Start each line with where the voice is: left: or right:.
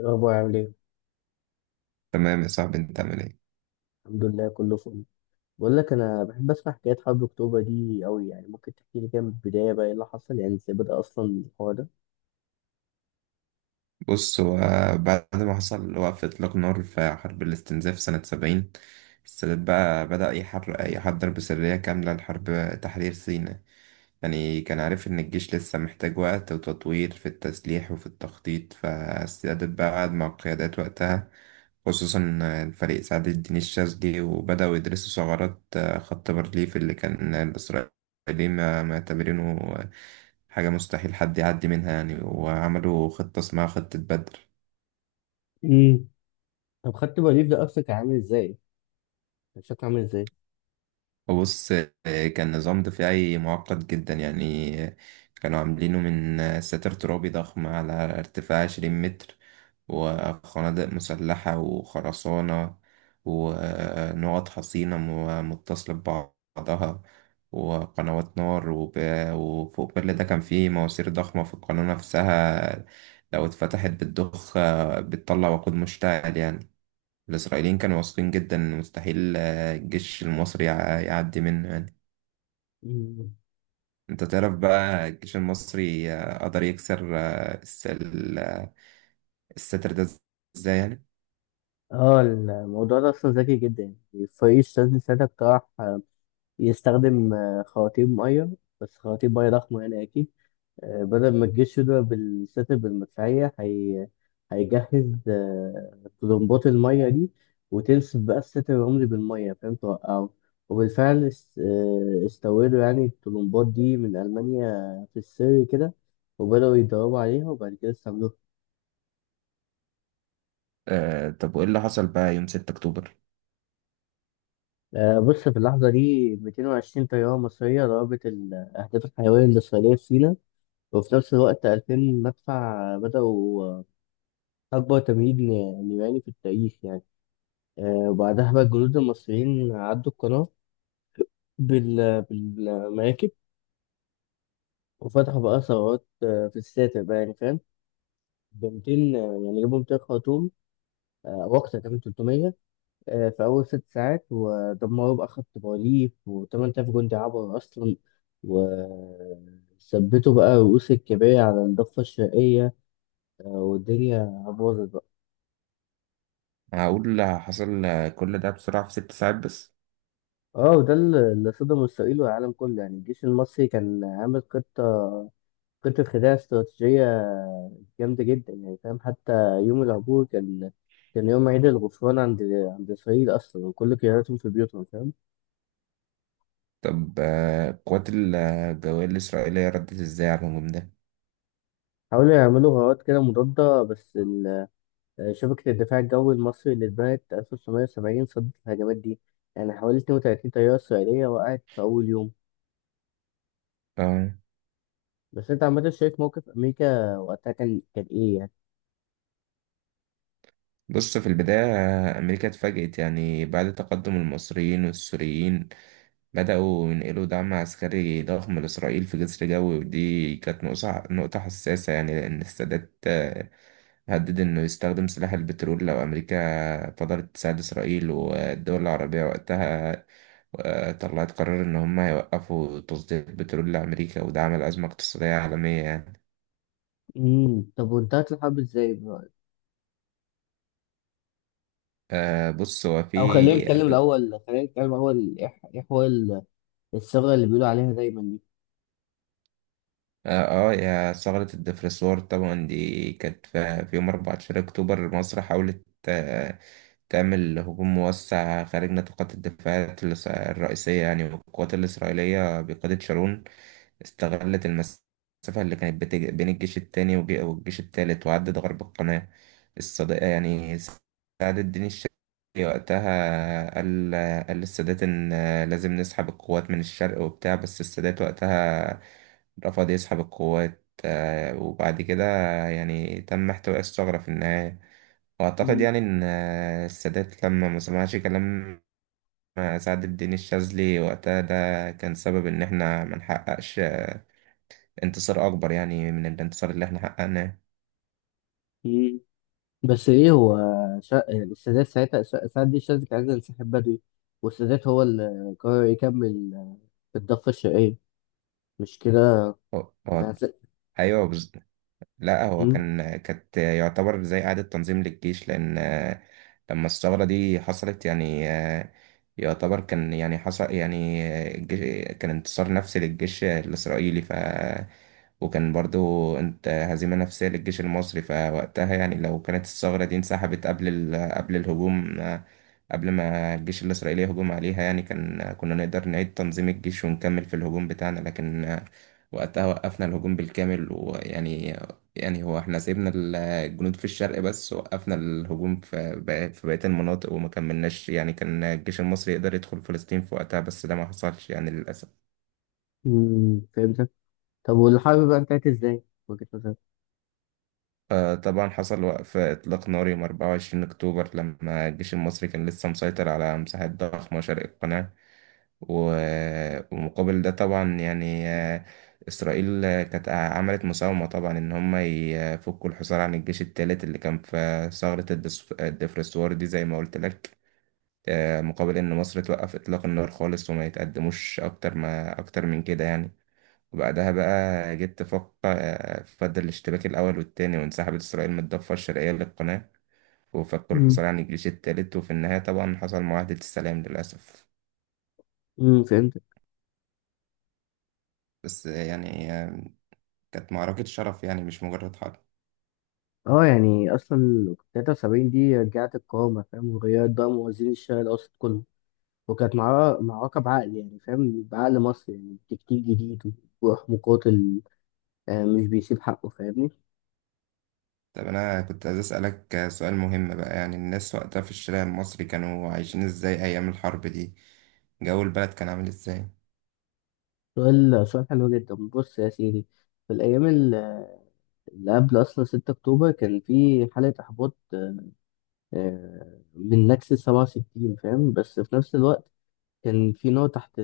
left: إيه الأخبار عامل إيه؟
right: تمام يا صاحبي، انت عامل ايه؟
left: الحمد لله كله فل. بقول لك أنا بحب أسمع حكايات حرب أكتوبر دي أوي، يعني ممكن تحكي لي كده من البداية بقى إيه اللي حصل، يعني إزاي بدأ أصلا الحوار ده؟
right: بص، بعد ما حصل وقف اطلاق نار في حرب الاستنزاف سنة 70. السادات بقى بدأ يحضر بسرية كاملة لحرب تحرير سيناء. يعني كان عارف إن الجيش لسه محتاج وقت وتطوير في التسليح وفي التخطيط، فاستعدت بقى، قعد مع القيادات وقتها، خصوصا الفريق سعد الدين الشاذلي، وبدأوا يدرسوا ثغرات خط بارليف اللي كان الإسرائيليين معتبرينه حاجة مستحيل حد يعدي منها يعني. وعملوا خطة اسمها خطة بدر.
left: امم طب خدت بريف ده أصلا كان عامل إزاي؟ كان شكله عامل إزاي؟
right: بص، كان نظام دفاعي معقد جدا يعني. كانوا عاملينه من ساتر ترابي ضخم على ارتفاع 20 متر، وخنادق مسلحة وخرسانة، ونقط حصينة متصلة ببعضها، وقنوات نار، وفوق كل ده كان فيه مواسير ضخمة في القناة نفسها، لو اتفتحت بتضخ، بتطلع وقود مشتعل يعني. الإسرائيليين كانوا واثقين جدا إن مستحيل الجيش المصري يعدي منه يعني.
left: مم.
right: أنت تعرف بقى الجيش المصري قدر يكسر الستر ده إزاي يعني؟
left: آه، الموضوع ده أصلا ذكي جدا. يعني فريق الشاذلي ساعتها اقترح يستخدم خواتيم مية، بس خواتيم مية ضخمة يعني أكيد. بدل ما الجيش يضرب بالستر بالمدفعية هيجهز طلمبات المية دي، وتنسف بقى الستر العمري بالمية. فاهم توقعه. وبالفعل استوردوا يعني الطلمبات دي من ألمانيا في السر كده، وبدأوا يتدربوا عليها وبعد كده استعملوها.
right: طب وإيه اللي حصل بقى يوم 6 أكتوبر؟
left: بص، في اللحظة دي 220 طيارة مصرية ضربت الأهداف الحيوية الإسرائيلية في سيناء، وفي نفس الوقت 2000 مدفع بدأوا أكبر تمهيد نيراني في التاريخ يعني. وبعدها بقى الجنود المصريين عدوا القناة بالمراكب، وفتحوا بقى ثروات في الساتر بقى يعني فاهم. ب 200 يعني جابوا 200 خرطوم وقتها، كمان 300 في أول ست ساعات، ودمروا بقى خط بارليف، و8000 جندي عبر أصلا، وثبتوا بقى رؤوس الكباري على الضفة الشرقية. والدنيا باظت بقى.
right: هقول حصل، كل ده بسرعة في 6 ساعات بس.
left: اه، وده اللي صدم إسرائيل والعالم كله، يعني الجيش المصري كان عامل خطة، كنت في خداع استراتيجية جامدة جدا يعني فاهم. حتى يوم العبور كان يوم عيد الغفران عند إسرائيل أصلا، وكل قياداتهم في بيوتهم فاهم.
right: طب قوات الجوية الإسرائيلية ردت إزاي على الهجوم ده؟
left: حاولوا يعملوا غارات كده مضادة، بس شبكة الدفاع الجوي المصري اللي اتبنت 1970 صدت الهجمات دي، يعني حوالي 32 طيارة إسرائيلية وقعت في أول يوم.
right: آه
left: بس أنت عامة شايف موقف أمريكا وقتها كان إيه يعني؟
right: بص، في البداية أمريكا اتفاجئت، يعني بعد تقدم المصريين والسوريين بدأوا ينقلوا دعم عسكري ضخم لإسرائيل في جسر جوي. ودي كانت نقطة حساسة، يعني لأن السادات هدد إنه يستخدم سلاح البترول لو أمريكا فضلت تساعد إسرائيل. والدول العربية وقتها طلعت قرار إن هم هيوقفوا تصدير البترول لأمريكا، وده عمل أزمة اقتصادية عالمية يعني.
left: طب وانتهت الحرب إزاي بقى؟
right: آه، بص هو في
left: أو خلينا نتكلم الأول، خلينا نتكلم الأول، إيه حوار الثغرة اللي بيقولوا عليها دايما دي.
right: اه آه، يا ثغرة الدفرسوار، طبعا دي كانت في يوم 14 أكتوبر. مصر حاولت تعمل هجوم موسع خارج نطاقات الدفاعات الرئيسية يعني. والقوات الإسرائيلية بقيادة شارون استغلت المسافة اللي كانت بين الجيش التاني والجيش التالت، وعدت غرب القناة. الصديقة يعني سعد الدين الشاذلي وقتها قال للسادات إن لازم نسحب القوات من الشرق وبتاع، بس السادات وقتها رفض يسحب القوات، وبعد كده يعني تم احتواء الثغرة في النهاية. وأعتقد
left: مم.
right: يعني إن السادات لما ما سمعش كلام سعد الدين الشاذلي وقتها، ده كان سبب إن إحنا ما نحققش انتصار اكبر يعني من الانتصار اللي احنا حققناه.
left: مم. بس ايه هو يعني السادات ساعتها ساعات دي الشاذلي كان عايز ينسحب بدري، والسادات هو اللي قرر يكمل في الضفة الشرقية. مش كده؟
right: هو هو-
left: هس-
right: ايوه بز- لا، هو
left: مم.
right: كانت يعتبر زي إعادة تنظيم للجيش، لأن لما الثورة دي حصلت يعني، يعتبر كان يعني حصل، يعني الجيش كان انتصار نفسي للجيش الإسرائيلي، وكان برضو انت هزيمة نفسية للجيش المصري. فوقتها يعني لو كانت الثغرة دي انسحبت قبل قبل الهجوم، قبل ما الجيش الإسرائيلي يهجم عليها، يعني كنا نقدر نعيد تنظيم الجيش ونكمل في الهجوم بتاعنا. لكن وقتها وقفنا الهجوم بالكامل، ويعني يعني هو احنا سيبنا الجنود في الشرق، بس وقفنا الهجوم في بقية المناطق وما كملناش يعني. كان الجيش المصري يقدر يدخل فلسطين في وقتها، بس ده ما حصلش يعني للأسف.
left: مم. فهمتك. طب والحرب بقى انتهت ازاي؟ وجهة نظرك.
right: طبعا حصل وقف إطلاق نار يوم 24 أكتوبر، لما الجيش المصري كان لسه مسيطر على مساحات ضخمة شرق القناة. ومقابل ده طبعا يعني، إسرائيل كانت عملت مساومة طبعا إن هم يفكوا الحصار عن الجيش الثالث اللي كان في ثغرة الدفرسوار دي، زي ما قلت لك. مقابل إن مصر توقف إطلاق النار خالص وما يتقدموش أكتر ما أكتر من كده يعني. وبعدها بقى جيت تفق آه، فضل الاشتباك الأول والتاني، وانسحبت إسرائيل من الضفة الشرقية للقناة، وفكوا
left: مم.
right: الحصار عن الجيش التالت، وفي النهاية طبعا حصل معاهدة السلام للأسف.
left: مم. فهمتك.
right: بس يعني كانت معركة شرف، يعني مش مجرد حرب.
left: اه، يعني اصلا 73 دي رجعت القوامة فاهم، وغيرت بقى موازين الشرق الاوسط كله، وكانت معركة بعقل، يعني فاهم بعقل مصري، يعني تكتيك جديد وروح مقاتل، مش بيسيب حقه فاهمني.
right: طب أنا كنت عايز أسألك سؤال مهم بقى، يعني الناس وقتها في الشارع المصري كانوا عايشين إزاي أيام الحرب دي؟ جو البلد كان عامل إزاي؟
left: سؤال حلو جدا، بص يا سيدي. في الأيام اللي قبل أصلا 6 أكتوبر كان في حالة إحباط من نكسة 67 فاهم، بس في نفس الوقت كان في نار تحت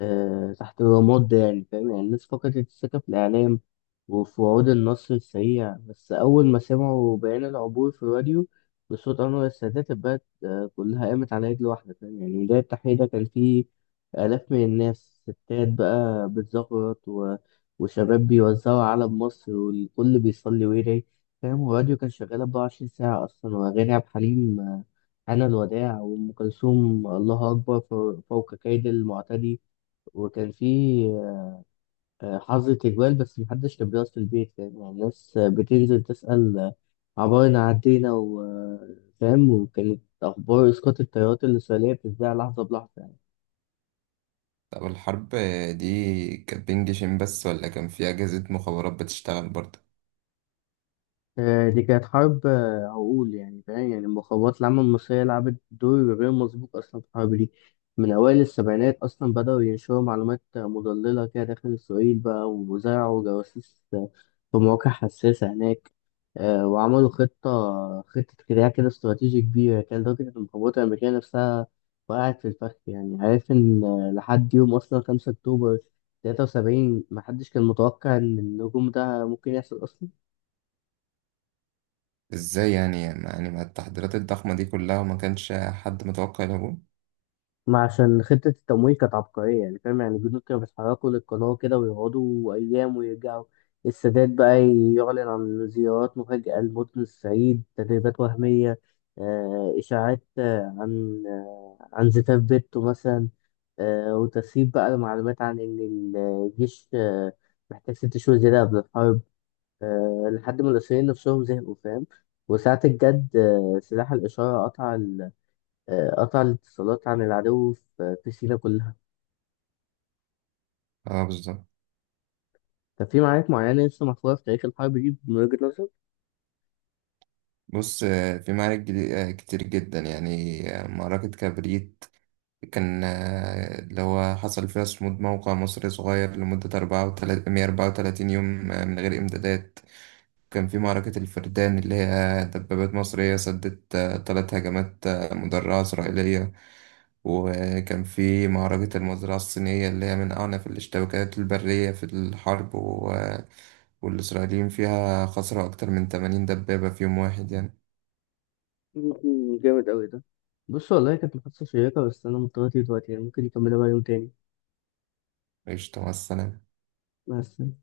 left: تحت الرماد ده، يعني فاهم، يعني الناس فقدت الثقة في الإعلام وفي وعود النصر السريع. بس أول ما سمعوا بيان العبور في الراديو بصوت أنور السادات، البلد كلها قامت على رجل واحدة فاهم، يعني ميدان التحرير ده كان فيه آلاف من الناس، ستات بقى بتزغرط وشباب بيوزعوا علم مصر، والكل بيصلي ويدعي فاهم. والراديو كان شغال 24 ساعة أصلا، وأغاني عبد الحليم أنا الوداع، وأم كلثوم الله أكبر فوق كيد المعتدي. وكان في حظر تجوال، بس محدش كان بيقف في البيت فاهم، يعني الناس بتنزل تسأل عبارنا عدينا وفاهم، وكانت أخبار إسقاط الطيارات الإسرائيلية بتتذاع لحظة بلحظة يعني.
right: طب الحرب دي كانت بين جيشين بس، ولا كان في أجهزة مخابرات بتشتغل برضه؟
left: دي كانت حرب عقول، يعني فاهم، يعني المخابرات العامة المصرية لعبت دور غير مسبوق أصلا في الحرب دي. من أوائل السبعينات أصلا بدأوا ينشروا معلومات مضللة كده داخل إسرائيل بقى، وزرعوا جواسيس في مواقع حساسة هناك. وعملوا خطة كده استراتيجي كبيرة، كان لدرجة إن القوات الأمريكية نفسها وقعت في الفخ، يعني عارف إن لحد يوم أصلا 5 أكتوبر 73 محدش كان متوقع إن الهجوم ده ممكن يحصل أصلا.
right: ازاي يعني مع التحضيرات الضخمة دي كلها ما كانش حد متوقع الهجوم؟
left: ما عشان خطة التمويل كانت عبقرية يعني فاهم، يعني الجدود كانوا بيتحركوا للقناة كده ويقعدوا أيام ويرجعوا. السادات بقى يعلن عن زيارات مفاجئة لمدن الصعيد، تدريبات وهمية، إشاعات عن زفاف بيته مثلا. وتسريب بقى المعلومات عن إن الجيش محتاج ست شهور زيادة قبل الحرب، لحد ما المصريين نفسهم زهقوا فاهم. وساعة الجد سلاح الإشارة قطع، قطع الاتصالات عن العدو في سينا كلها.
right: اه، بالظبط.
left: طب في معارك معينة لسه محفورة في تاريخ الحرب دي من وجهة نظرك؟
right: بص، في معارك كتير جدا، يعني معركة كبريت كان، اللي هو حصل فيها صمود موقع مصري صغير لمدة أربعة وتلاتين 134 يوم، من غير إمدادات. كان في معركة الفردان اللي هي دبابات مصرية سدت، 3 هجمات مدرعة إسرائيلية. وكان في معركة المزرعة الصينية اللي هي من أعنف الاشتباكات البرية في الحرب، و... آه، والإسرائيليين فيها خسروا أكتر من 80 دبابة في يوم واحد يعني.
left: مم، جامد أوي ده. بص والله كانت محادثة شيقة، بس أنا مضطر أطير دلوقتي، يعني ممكن نكملها بقى يوم تاني.
right: قشطة، مع السلامة.
left: مع السلامة